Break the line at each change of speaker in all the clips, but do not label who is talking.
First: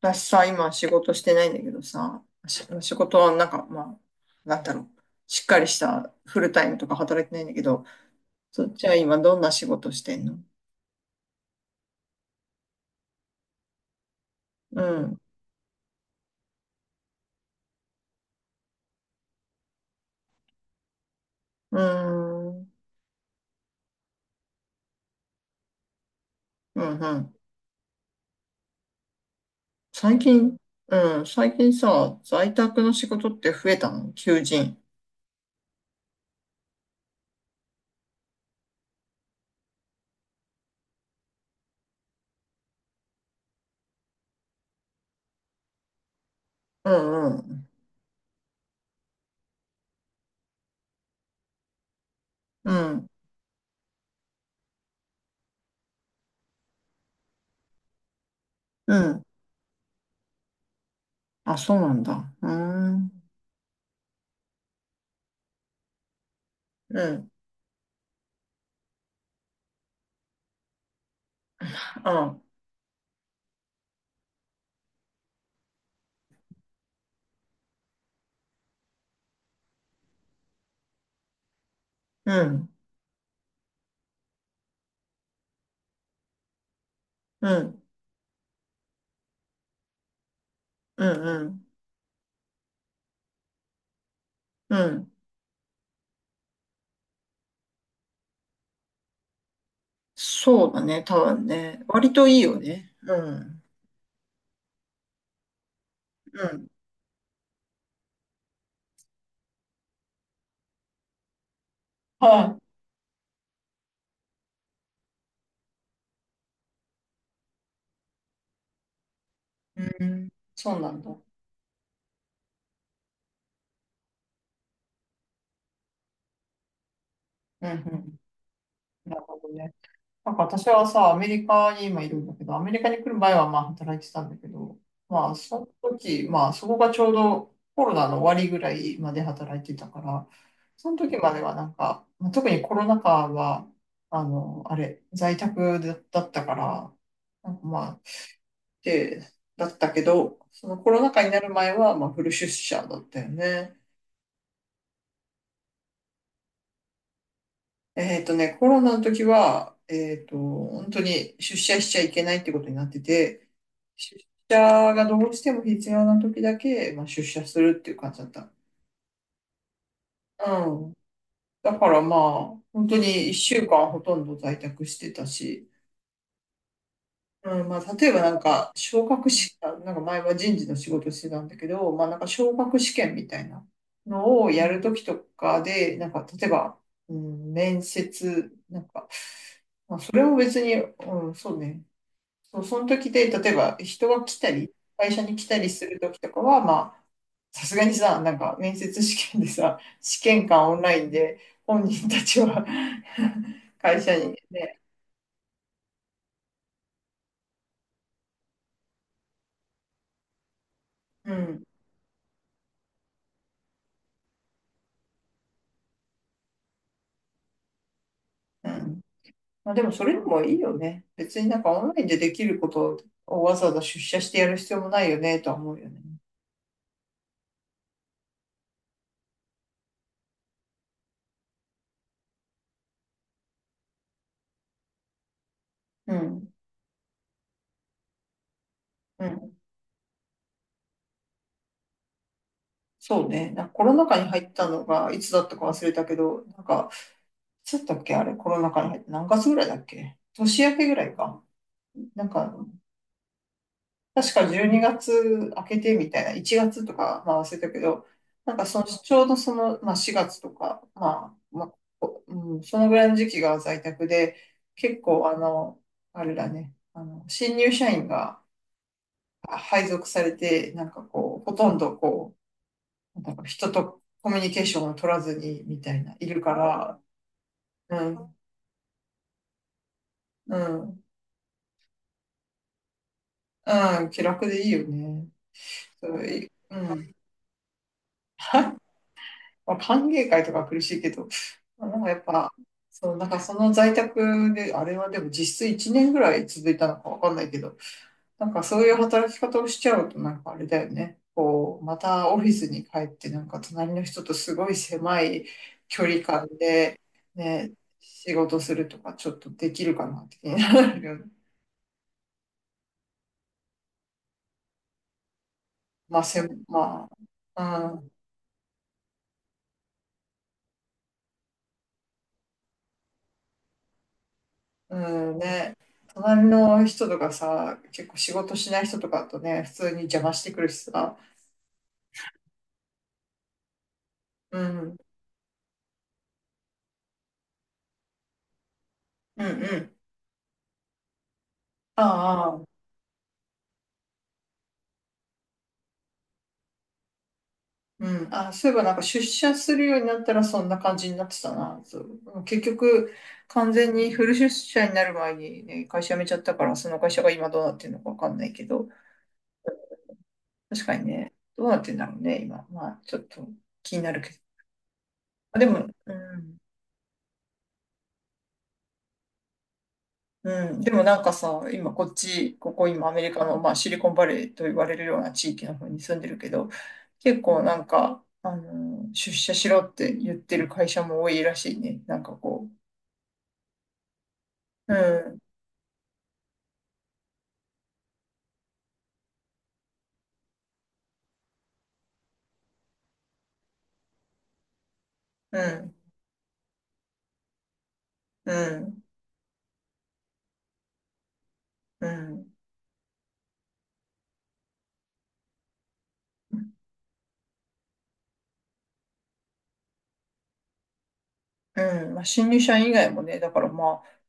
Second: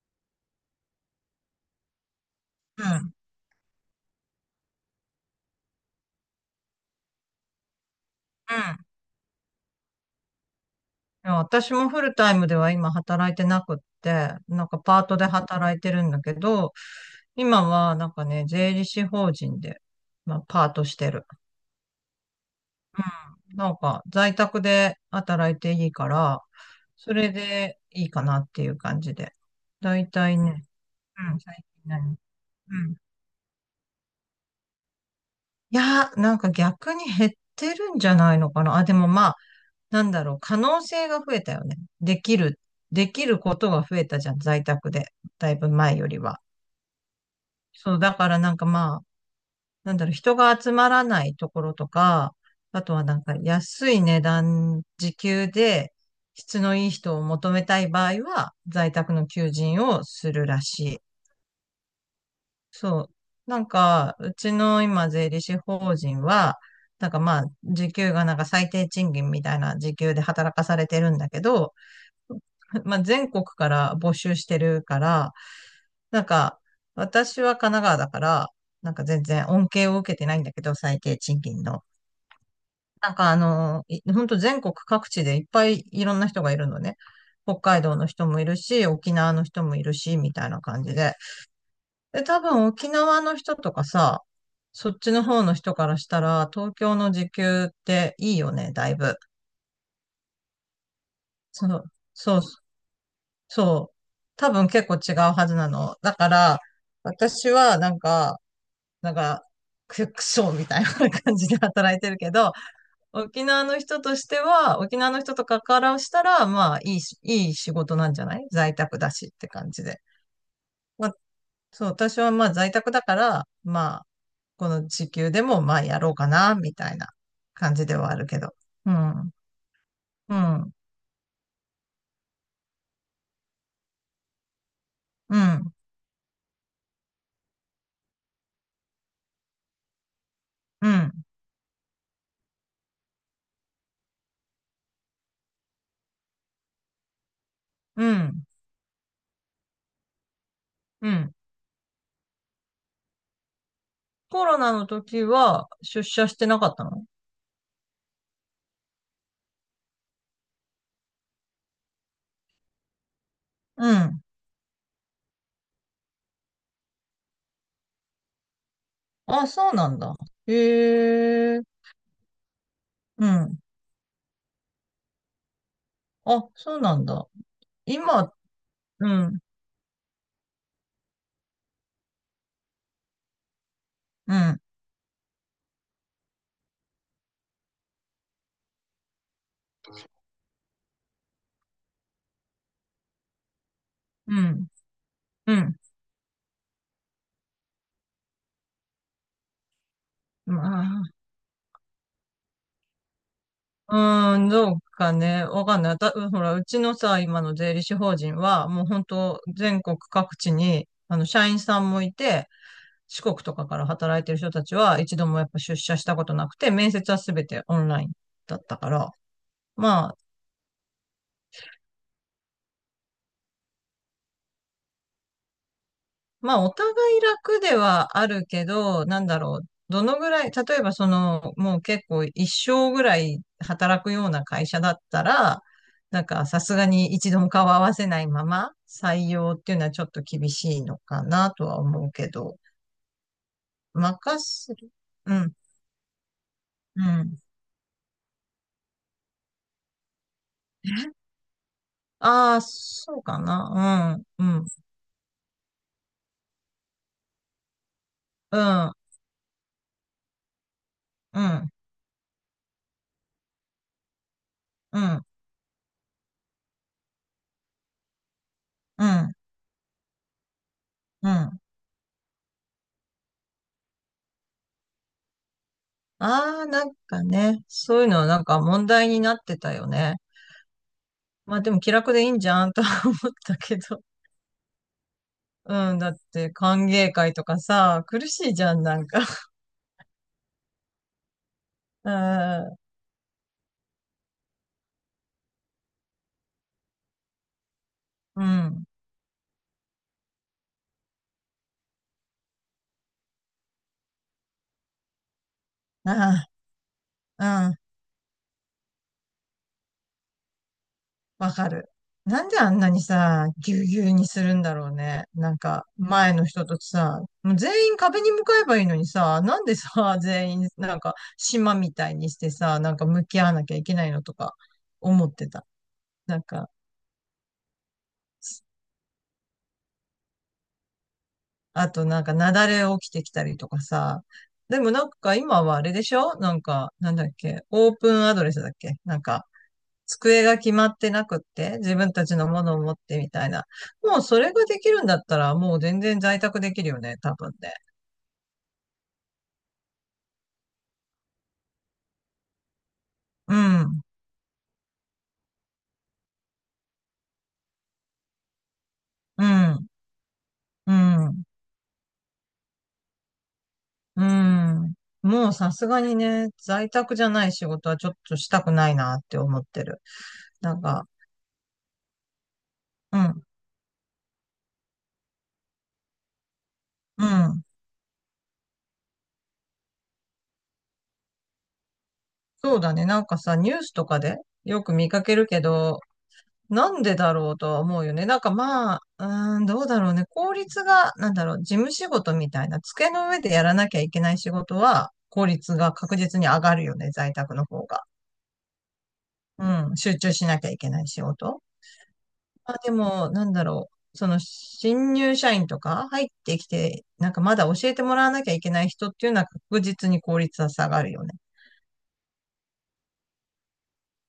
私さ、今仕事してないんだけどさ、し
う
仕
ん。
事はなんか、まあ、なんだろう。しっかりしたフルタイムとか働いてないんだけど、
う
そっ
ん。
ちは今どんな仕事してんの？
いや私もフルタイムでは今働いてなくって、
う
パート
ん。
で働いてるんだけど、今は税理士法人で、パートしてる。
うーん。
うん。在宅で働いていいから、
うん
そ
う
れ
ん。
でいいかなっていう感じで。だい
最
たい
近、
ね、
うん。
うん、
最
最
近
近
さ、
何
在宅
う
の
ん。
仕事って増えたの求人。
いや、逆に減ってるんじゃないのかな。あ、でもまあ、可能性が増えたよね。できることが増えたじゃん、在宅で。だいぶ前よりは。
うんうん。
そう、だから人が集まらないところとか、
う
あとは
ん。
安い値段、時給で質のいい人を求めたい場合は、在
う
宅
ん。
の求人をするらしい。
あ、そうなんだ。うー
そう。
ん。
うちの今、税理士法人は、
うん。
時給が最低賃金みたいな時給で働かされてるんだけど、
あ、
まあ、全国から募集してるから、なんか、私は神奈川だから、全然恩恵を受けてないんだけど、最低賃金の。
うん。
なんかあの、本当全国各地でいっぱいいろんな人がいるのね。
う
北
ん。
海道の人もいるし、沖縄の人もいるし、みたいな感じ
う
で。
んうん。
で、多分沖縄の人とかさ、
う
そっち
ん。
の方の人からしたら、東京の時給っていいよね、だいぶ。
そうだね、多分
そ
ね。
う、
割とい
そう
いよね。うん。
そう。多分結構違うはずなの。だか
う
ら、
ん。
私はなんか、くそみたいな感じで働いてるけど、
は
沖縄の人とかからしたら、まあ、いいし、いい仕事なんじゃない在宅だしって感
い。
じで。
うん。そうなん
ま
だ。
あ、
うん
そう、私はまあ在宅だから、まあ、この時給でもまあやろうかな、みたいな
う
感じではあ
ん。
るけど。うん、
なるほどね。な
う
んか
ん、う
私
ん、
はさ、アメリカに今いるんだけど、アメリカに来る前はまあ働いてたんだけど、まあ
う
その
ん、
時、まあそこがちょうどコロナの終わりぐらいまで働いてたから、
う
その時まではなんか、まあ特にコロナ禍は、あの、あれ、在宅だったから、なんかま
ん、
て、だったけど、そのコロ
う
ナ禍に
ん。
なる前は、まあ、フル出社だったよね。
コロナの時は出社してなかったの
コロナの時は、本当に出社しちゃいけないってことになってて、
う
出
ん。
社がどうしても必要な時だけ、まあ、出社するっていう感じだった。
あ、そうなんだ。
うん。
へえ。
だからまあ、本当
う
に一
ん。
週間ほとんど在宅してたし、
あ、そうなんだ。
うん、まあ、例えばな
今、
んか、昇
う
格
ん、
試験、なんか前は人事の仕事してたんだけど、まあなんか昇格試験みたいな
う
のを
ん、
やるときとかで、なんか例えば、うん、面接、なんか、まあ、それを別に、うん、そうね、そう、その時で、例えば人が
う
来た
ん、
り、会社に来
う
たり
ん。
するときとかは、まあ、さすがにさ、なんか面接試験でさ、試験官オンライン
ま
で本人たちは 会社
あ、
に
うーん、ど
ね、
うかね。わかんない。ほら、うちのさ、今の税理士法人は、もう本当全国各地に、
う
社員
ん、
さんもいて、四国とかから働いてる人たちは、一度もやっぱ出社したことなくて、面接はすべてオンラインだっ
う
たか
ん。
ら、
まあ、でもそれ
ま
でもいいよね。別になんかオンラインでできることをわざわざ出社してやる必要もないよねとは思うよね。
あ、お互い楽ではあるけど、なんだろう。どのぐらい、例えばその、もう結構一生ぐらい働くような会社だったら、
うん。
さすがに一度も顔合わせないまま
う
採
ん。
用っていうのはちょっと厳しいのかなとは思うけど、
そうね。なんかコロナ禍に入
任
った
せ
の
る。
がいつ
う
だっ
ん、
たか忘れたけど、なんか、
うん。
いつだったっけあれ、コロナ禍に入って何月ぐらいだっけ、年明けぐらいか。なんか、
ああ、そうかな。
確か
う
12
ん、
月明けてみたいな、1月とか、まあ忘れたけど、なん
う
かその、
ん、
ちょうどその、まあ4月とか、ま
うん、
あ、うん、そのぐらいの時期が在宅で、
う
結
ん、
構あれだね、新入社員が
うん、
配属されて、なんか
う
こう、ほ
ん。
とんどこう、なんか人とコミュニケーションを取らずにみたいな、いるか
ああ、
ら、
そういう
う
のは
ん、
問題になってたよね。
うん、
まあでも気楽でいいんじゃんとは思ったけど。
うん、気楽でいいよね。
うん、
そ
だっ
う
て
い
歓
う
迎
ん
会とかさ、苦しいじゃん、なんか。
まあ、歓迎会とかは苦しいけど、まあ、なんか
う
やっぱ、
ん、
そう、なんかその在宅で、あれはでも実質1年ぐらい続いたのかわかんないけど、
う
なんかそう
ん、
いう働き方をしちゃうとなんかあれだよね。こう、またオフィスに帰ってなんか隣の人とすごい狭い距離感
あ
で
あ、
ね、
う
仕事するとかちょっとできるかなって気になるよね。
ん、わかる。なんであんなにさ、ぎゅうぎゅうにするんだろうね。なんか、
まあ、
前の人と
ま
さ、もう
あ、
全
う
員
ん
壁に向かえばいいのにさ、なんでさ、全員、なんか、島みたいにしてさ、なんか向き合わなきゃいけないのとか、
う
思っ
ん
てた。
ね、
な
隣
んか、
の人とかさ、結構仕事しない人とかとね、普通に邪魔してくるしさ、
あとなんか、雪崩起きてきたりとかさ。
うん、
で
う
もなん
ん
か今はあれでしょなんか、なんだっけオープンアドレスだっけなん
う
か、
ん、
机が決まってなくって、自
あ
分たちのも
あ、
のを持ってみたいな。もうそれができるんだったら、もう全然在宅できるよね、多分ね。
うん、あ、そういえばなんか出社するようになったらそんな感じになってたな、そう、結局
う
完全
ん、
にフル出社になる前にね、会社辞めちゃったから、その会社が今どうなってるのかわかんないけど、
うん、
確
う
かにね、
ん、
どうなってんだろうね、今。まあ、ちょっと気になる
う
けど。
ん。もう
あ、で
さ
も、
すが
う
にね、
ん。
在宅じゃない仕事はちょっとしたくないなって思ってる。
う
な
ん、
ん
でも
か、
なんかさ、今こっち、ここ今ア
う
メリカ
ん、
の、まあ、シリコンバレーと言われるような地域の方に住んでるけど、
う
結構
ん。
なんか、出社しろって言ってる会社も多いらしいね。なんかこ
そうだね。なんかさ、ニュースとかでよく
う。う
見かけ
ん、
るけど、なんでだろうとは思うよね。なんかまあ、うーん、どうだろうね。効率が、なんだろう、事務仕事みたいな、机の上でやらなきゃいけない仕事は、効
う
率が
ん、
確実に上がるよね、在宅の方が。
うん、
うん、集中しなきゃいけない仕事。
うん。
まあでも、なんだろう、その、新入社員とか入ってきて、なんかまだ教えてもらわなきゃいけない人っていうのは確実に効率は下がるよね。
うん、まあ、新入社員以外もね、だからまあ、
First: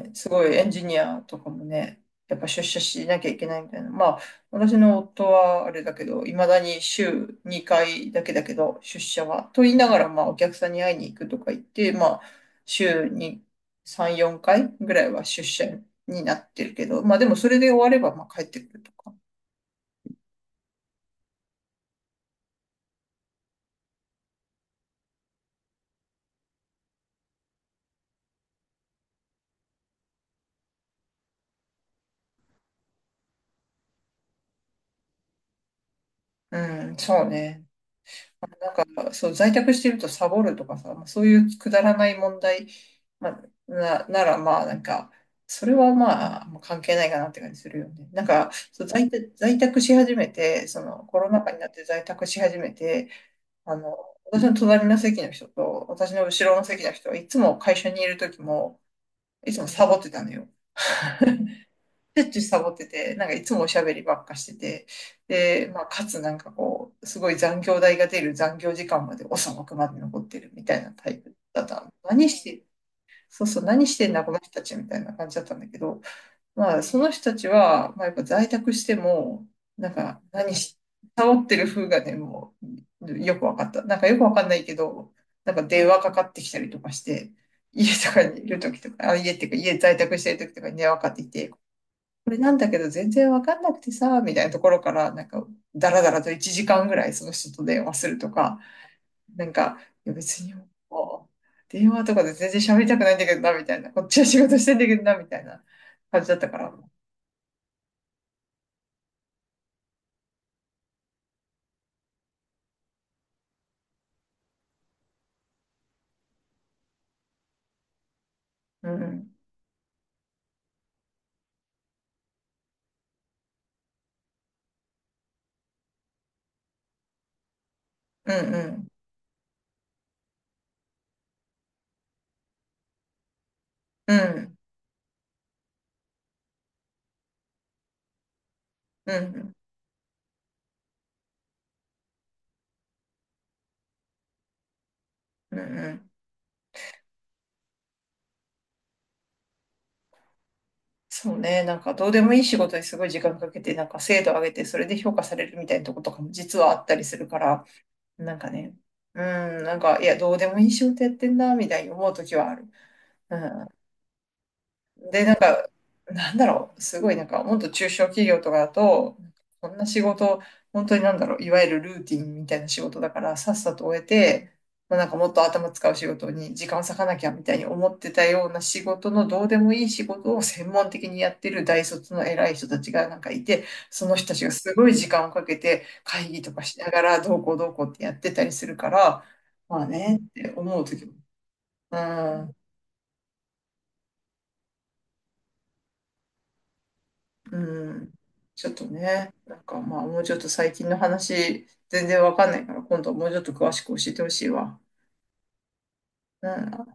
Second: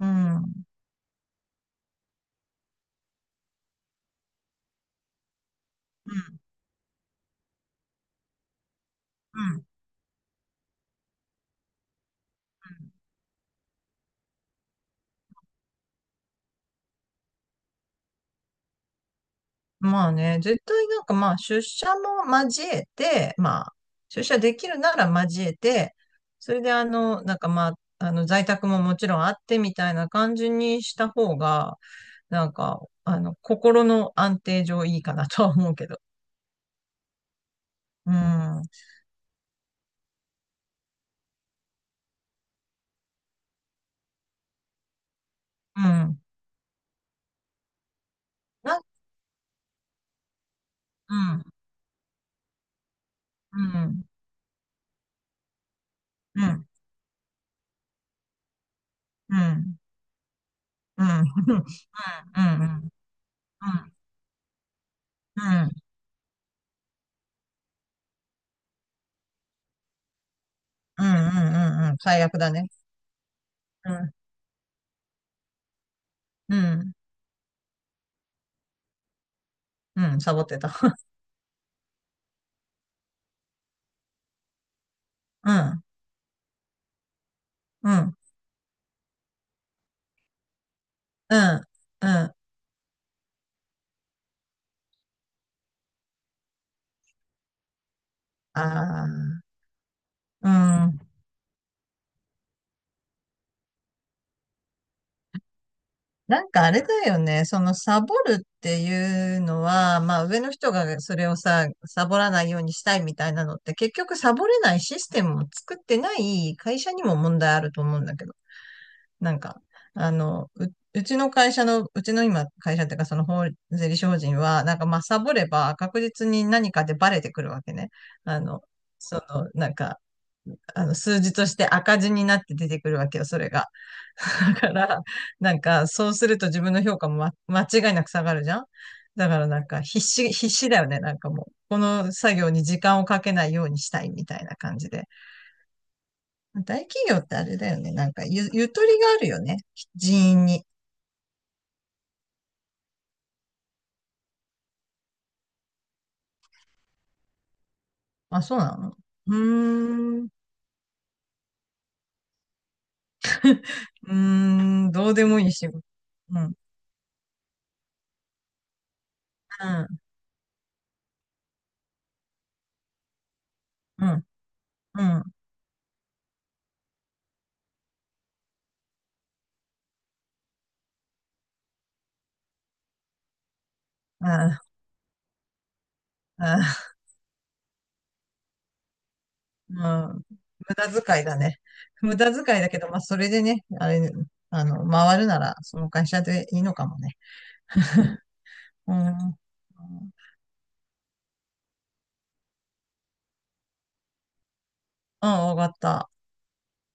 う
す
ん。う
ご
ん。
いエンジニアとかもね、やっぱ出社しなきゃいけないみたいな。まあ、私の夫はあれだけど、いまだに週2回だけだけど、出社
う
は。と
ん。
言いながら、まあ、お客さんに会いに行くとか言って、まあ、週に3、4回ぐらいは出社になってるけど、まあ、でもそれで終われば、まあ、帰ってくるとか。
まあね、絶対出社も交えて、出社できるなら交えて、それで在宅ももちろんあってみたいな感じにした方が、心の安定上いいかなとは思うけど。
うん、そうね。
うん、うん、
そう、在宅してるとサボるとかさ、まあ、そういうくだらない問題、まあ、ならまあなんか、それはまあ、もう関係ないかなって感じするよね。なんか、
な、
そう在宅し始めて、その
う
コロナ
ん、
禍になって在宅し始めて、
う
あの、
ん、
私の隣の席の人と私の
うん、う
後ろの
ん、
席の人はいつも会社にいる時も、
う
いつも
ん、
サボってたのよ。
うん、うん、うん、
しょっちゅうサ
う
ボって
ん、
て、なんかいつも
う
おしゃ
ん、
べりばっかしてて、で、まあ、かつなんかこう、すごい残業代が出る残業時間まで遅くまで残ってるみたいな
う
タイプだった
ん、う
の。
ん、最
何
悪
し
だ
て、
ね。
そうそう、何
う
してん
ん、
だこの人たちみたいな感じだったんだけど、
う
まあ、
ん、
その人たちは、まあ、やっぱ在宅しても、なん
う
か
ん、サボっ
何
て
し、
た。
サボってる風がね、もう、よくわかった。なんかよくわかんないけど、
う
なんか
ん、
電話かかってきたりとかして、家
う
と
ん。
かにいる時とか、あ、家っていうか家在宅してる時とかに電話かかってき
う
て、
ん、うん、
こ
あ
れなんだけど全然わかんなくてさ、みたいなところから、なんか、だらだらと1時間ぐらいその人と電話するとか、
あ、
なんか、いや別
う
に、
ん。
もう電話とかで全然喋りたくないんだけどな、みたいな。こっちは仕事してんだけどな、みたいな感じだっ
な
た
ん
か
かあ
ら。
れだよね。そのサボるっていうのは、まあ上の人がそれをさ、サボらないようにしたいみたいなのって、結局サボれないシステムを作ってない会社にも問題あると思うんだけど。
うん、う
な
ん、
んか、あの、う、うちの今会社っていうかその税理士法人は、なんかまあサボれば確実に何かでバレてくるわけね。
う
あの、
ん、
その、なんか、数字として赤字になって出てくるわけよ、それが。
うん、
だから、そうすると自分の評価も、間違いなく下がるじゃん
う
だから
ん、
必死だよね。なんかもう、この作業に時間をかけないようにしたいみたいな感じで。
うん、うん。
大企業ってあれだよね。なんかゆとりがあるよね。人員に。
そうね、なんかどうでもいい仕事にすごい時間かけて、なんか精度上げて、それで評価されるみたいなとことかも実はあったりするから、なん
あ、
か
そう
ね、
なの
う
う
ん、なんか、いや、
ーん、う
どうでもいい仕事やってんな、みたいに思うときはある。うん、
ーん、どう
で、
で
なん
もいい
か、
仕事。
なん
うん、
だ
うん、
ろう、すごいなんか、もっと中小企業とかだと、こんな仕事、本当になんだろう、いわゆるルーティンみたいな仕事だから、さっさと終え
うん、
て、まあ、
う
なんかもっ
ん。
と頭使う仕事に時間を割かなきゃみたいに思ってたような仕事のどうでもいい仕事を専門的にやってる大卒の偉い人たちがなんかいて、その人たちが
あ
すごい時間をかけて会議とかし
ああ。
ながらどうこうどうこうってやってたりするから、
うん、
まあねって
無
思う
駄
時も。
遣いだね。
う
無駄遣
ん
いだけど、まあ、それでね、あれ、あの、回るなら、その会社でいいのかもね。
うん。ちょっと
う
ね、
ん。
なんかまあもうちょっと最近の話全然わかんないから今度はもうちょっと詳しく教えてほしいわ。
うん、わかった。
うん